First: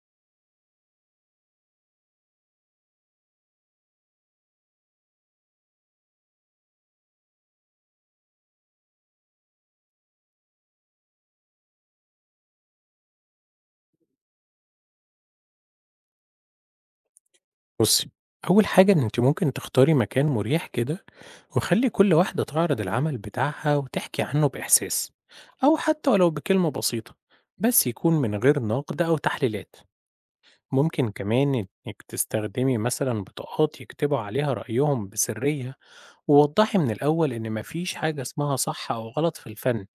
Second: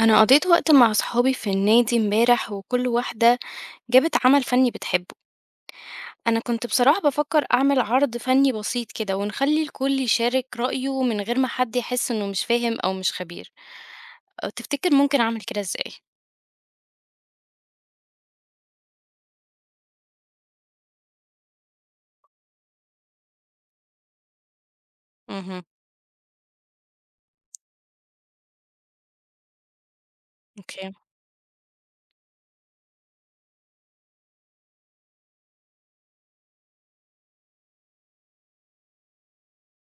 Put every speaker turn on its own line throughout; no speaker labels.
أنا قضيت وقت مع صحابي في النادي امبارح وكل واحدة جابت عمل فني بتحبه. أنا كنت بصراحة بفكر أعمل عرض فني بسيط كده ونخلي الكل يشارك رأيه من غير ما حد يحس إنه مش فاهم أو مش خبير. تفتكر ممكن أعمل كده إزاي؟
بُصّي، أول حاجة إن أنتِ ممكن تختاري مكان مريح كده، وخلّي كل واحدة تعرض العمل بتاعها وتحكي عنه بإحساس،
امم.
أو حتى ولو بكلمة بسيطة، بس يكون من غير نقد أو تحليلات.
اوكي.
ممكن كمان إنِّك تستخدمي مثلًا بطاقات يكتبوا عليها رأيهم بسرية، ووضّحي من الأول إن ما فيش حاجة اسمها صح أو غلط في الفن،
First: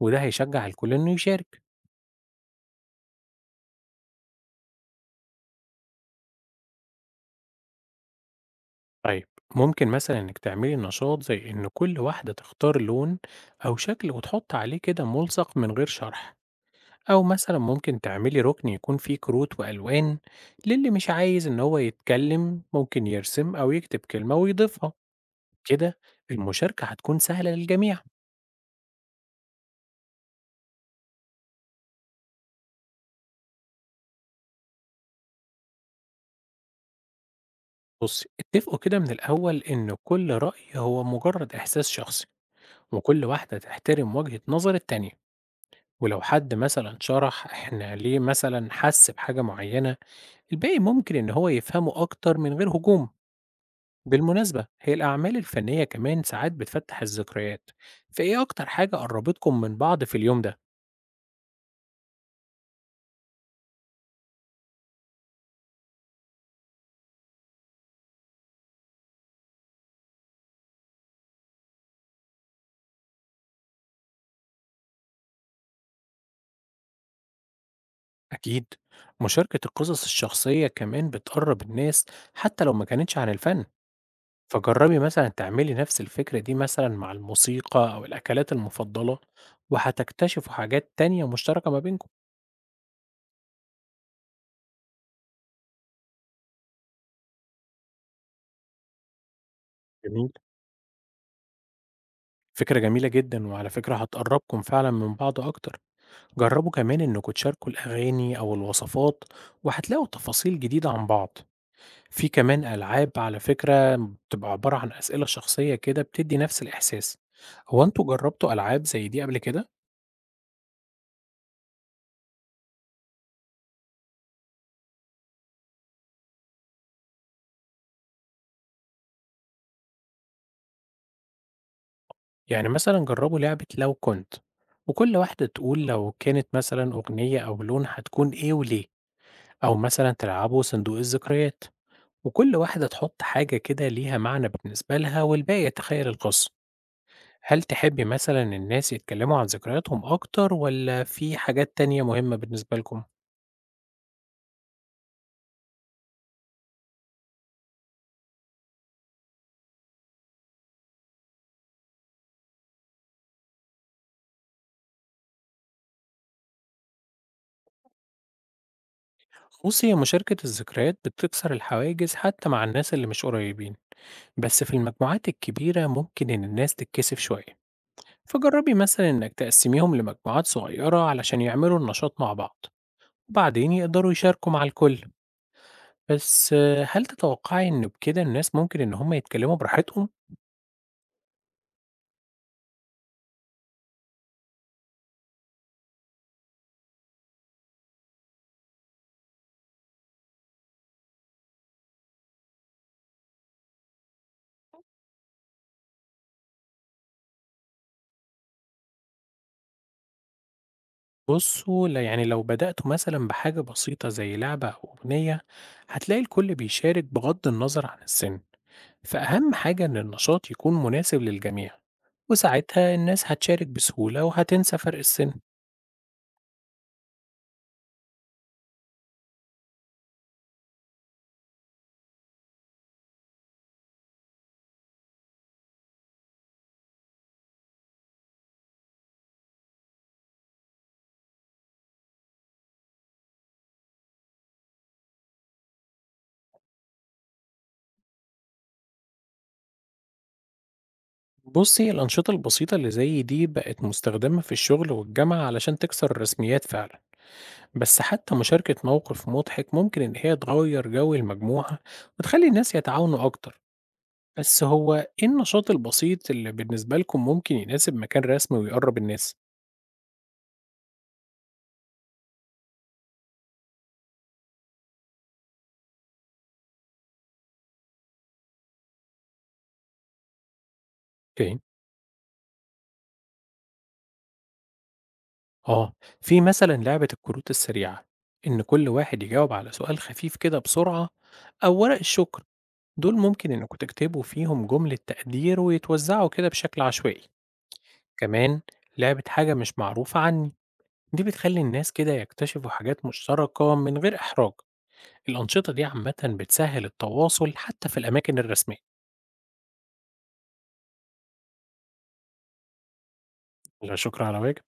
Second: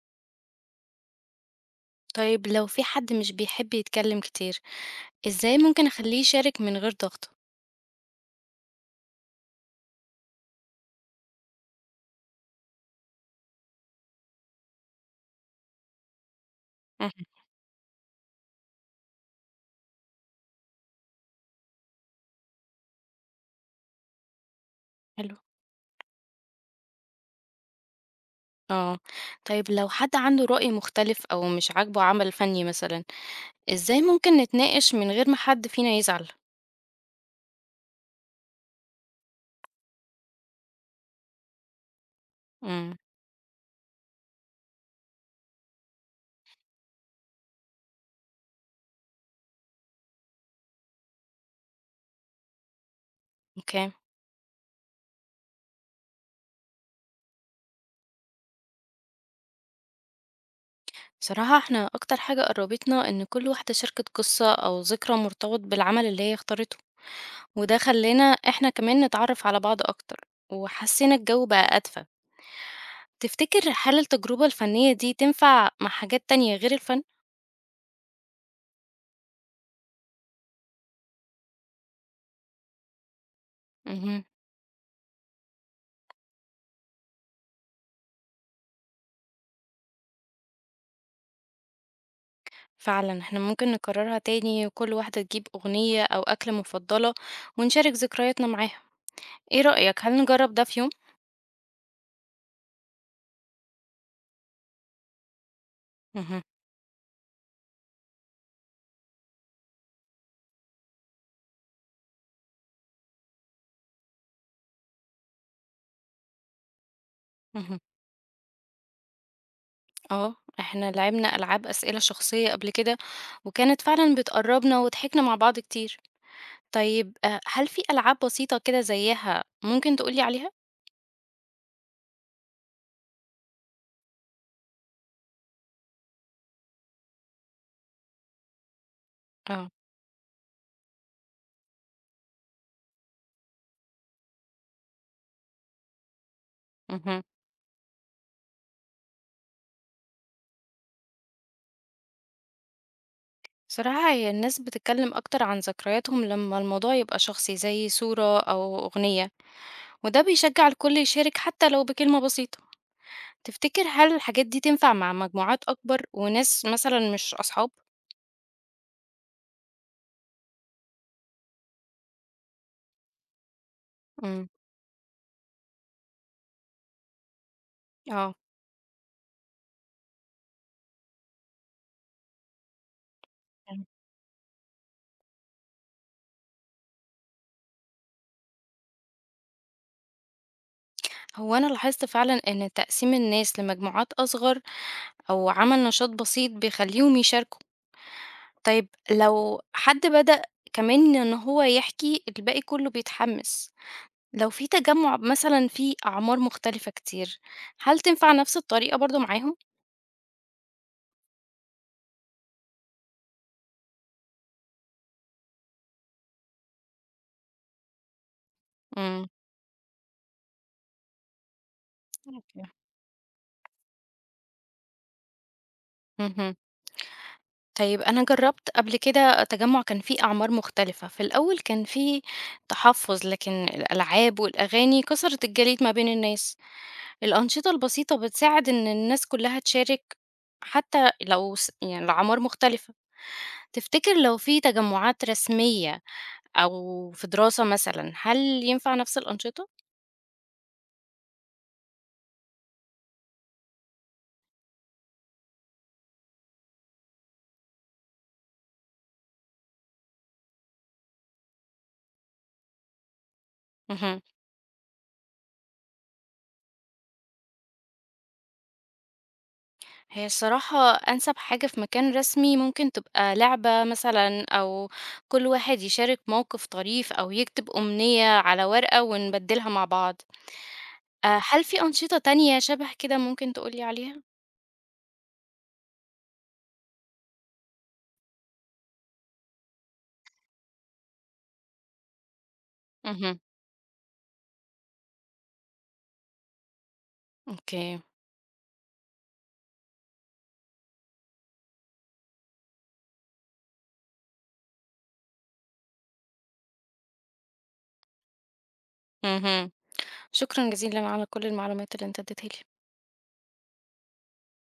وده هيشجع الكل إنه يشارك.
طيب لو في حد مش بيحب يتكلم كتير، إزاي ممكن أخليه يشارك من غير ضغط؟
طيب ممكن مثلا انك تعملي نشاط زي ان كل واحدة تختار لون او شكل وتحط عليه كده ملصق من غير شرح، او
مهم.
مثلا ممكن تعملي ركن يكون فيه كروت والوان، للي مش عايز ان هو يتكلم ممكن يرسم او يكتب كلمة ويضيفها.
حلو.
كده المشاركة هتكون سهلة للجميع.
اه. طيب لو حد عنده رأي مختلف أو مش عاجبه عمل فني مثلا، إزاي ممكن نتناقش من غير ما حد فينا يزعل؟
بص اتفقوا كده من الاول ان كل رأي هو مجرد احساس شخصي،
امم.
وكل واحدة تحترم وجهة نظر التانية، ولو حد مثلا شرح احنا ليه مثلا حس بحاجة معينة، الباقي ممكن إن هو يفهمه أكتر من غير هجوم.
أوكي.
بالمناسبة هي الأعمال الفنية كمان ساعات بتفتح الذكريات، فإيه أكتر حاجة قربتكم من بعض في اليوم ده؟
بصراحة احنا أكتر حاجة قربتنا إن كل واحدة شاركت قصة أو ذكرى مرتبط بالعمل اللي هي اختارته، وده خلانا احنا كمان نتعرف على بعض أكتر، وحسينا الجو بقى أدفى. تفتكر هل التجربة الفنية دي تنفع مع حاجات تانية غير الفن؟
أكيد، مشاركة القصص الشخصية كمان بتقرب الناس حتى لو ما كانتش عن الفن.
امم.
فجربي مثلا تعملي نفس الفكرة دي مثلا مع الموسيقى أو الأكلات المفضلة، وهتكتشفوا حاجات تانية مشتركة ما بينكم.
فعلا احنا ممكن نكررها تاني وكل واحدة تجيب أغنية أو أكلة مفضلة، ونشارك ذكرياتنا معاها. ايه رأيك، هل
جميل،
نجرب ده في يوم؟
فكرة جميلة جدا وعلى فكرة هتقربكم فعلا من بعض أكتر.
مهم.
جربوا كمان إنكوا تشاركوا الأغاني أو الوصفات، وهتلاقوا تفاصيل جديدة عن بعض. في كمان ألعاب على فكرة بتبقى عبارة عن أسئلة شخصية كده بتدي نفس الإحساس.
مهم.
هو أنتوا جربتوا ألعاب زي دي قبل كده؟
اه، احنا لعبنا ألعاب أسئلة شخصية قبل كده وكانت فعلا بتقربنا وضحكنا مع بعض كتير. طيب هل في ألعاب بسيطة كده زيها ممكن تقولي عليها؟
يعني مثلا جربوا لعبة لو كنت، وكل واحدة تقول لو كانت مثلا أغنية أو لون هتكون إيه وليه.
اه.
أو مثلا تلعبوا صندوق الذكريات، وكل واحدة تحط حاجة كده ليها معنى بالنسبة لها والباقي يتخيل القصة.
مهم.
هل تحبي مثلًا الناس يتكلموا عن ذكرياتهم أكتر والّا في حاجات تانية مهمة بالنسبة لكم؟
صراحة هي الناس بتتكلم أكتر عن ذكرياتهم لما الموضوع يبقى شخصي زي صورة أو أغنية، وده بيشجع الكل يشارك حتى لو بكلمة بسيطة. تفتكر هل الحاجات دي تنفع مع مجموعات أكبر وناس مثلا مش أصحاب؟
بُصّي، هي مشاركة الذكريات بتكسر الحواجز حتى مع الناس اللي مش قريبين،
امم.
بس في المجموعات الكبيرة ممكن إن الناس تتكسف شوية،
اه.
فجربي مثلًا إنِّك تقسّميهم لمجموعات صغيرة علشان يعملوا النشاط مع بعض، وبعدين يقدروا يشاركوا مع الكل، بس آه، هل تتوقعي إنه بكده الناس ممكن إن هم يتكلموا براحتهم؟
هو أنا لاحظت فعلا إن تقسيم الناس لمجموعات أصغر أو عمل نشاط بسيط بيخلّيهم يشاركوا. طيب لو حد بدأ كمان إن هو يحكي، الباقي كُلّه بيتحمّس. لو في تجمُّع مثلًا فيه أعمار مختلفة كتير، هل تنفع نفس الطريقة برضه معاهم؟
بصوا يعني لو بدأتوا مثلا بحاجة بسيطة زي لعبة أو أغنية، هتلاقي الكل بيشارك بغض النظر عن السن.
إمم.
فأهم حاجة إن النشاط يكون مناسب للجميع،
أوكي.
وساعتها الناس هتشارك بسهولة وهتنسى فرق السن.
اهم. طيب أنا جرّبت قبل كده تجمُّع كان فيه أعمار مختلفة، في الأول كان في تحفُّظ، لكن الألعاب والأغاني كسرت الجليد ما بين الناس. الأنشطة البسيطة بتساعد إن الناس كلها تشارك حتى لو يعني الأعمار مختلفة. تفتكر لو في تجمعات رسمية أو في دراسة مثلا، هل ينفع نفس الأنشطة؟
بصي الأنشطة البسيطة اللي زي دي بقت مستخدمة في الشغل والجامعة علشان تكسر الرسميات فعلا، بس حتى مشاركة موقف مضحك ممكن إن هي تغير جو المجموعة وتخلي الناس يتعاونوا أكتر.
مهم.
بس هو إيه النشاط البسيط اللي بالنسبة لكم ممكن يناسب مكان رسمي ويقرب الناس؟
هي الصراحة أنسب حاجة في مكان رسمي ممكن تبقى لعبة مثلا، أو كل واحد يشارك موقف طريف أو يكتب أمنية على ورقة ونبدلها مع بعض.
اوكي،
هل في أنشطة تانية شبه كده ممكن تقولي عليها؟
آه، في مثلا لعبة الكروت السريعة، إن كل واحد يجاوب على سؤال خفيف كده بسرعة. أو ورق الشكر، دول
مهم.
ممكن إنكم تكتبوا فيهم جملة تقدير ويتوزعوا كده بشكل عشوائي.
أوكي.
كمان لعبة حاجة مش معروفة عني، دي بتخلي الناس كده يكتشفوا حاجات مشتركة من غير إحراج. الأنشطة دي عامة بتسهل التواصل حتى في الأماكن الرسمية.
مهم. شكرا جزيلا على كل المعلومات اللي انت اديتها لي.
لا شكر على واجب.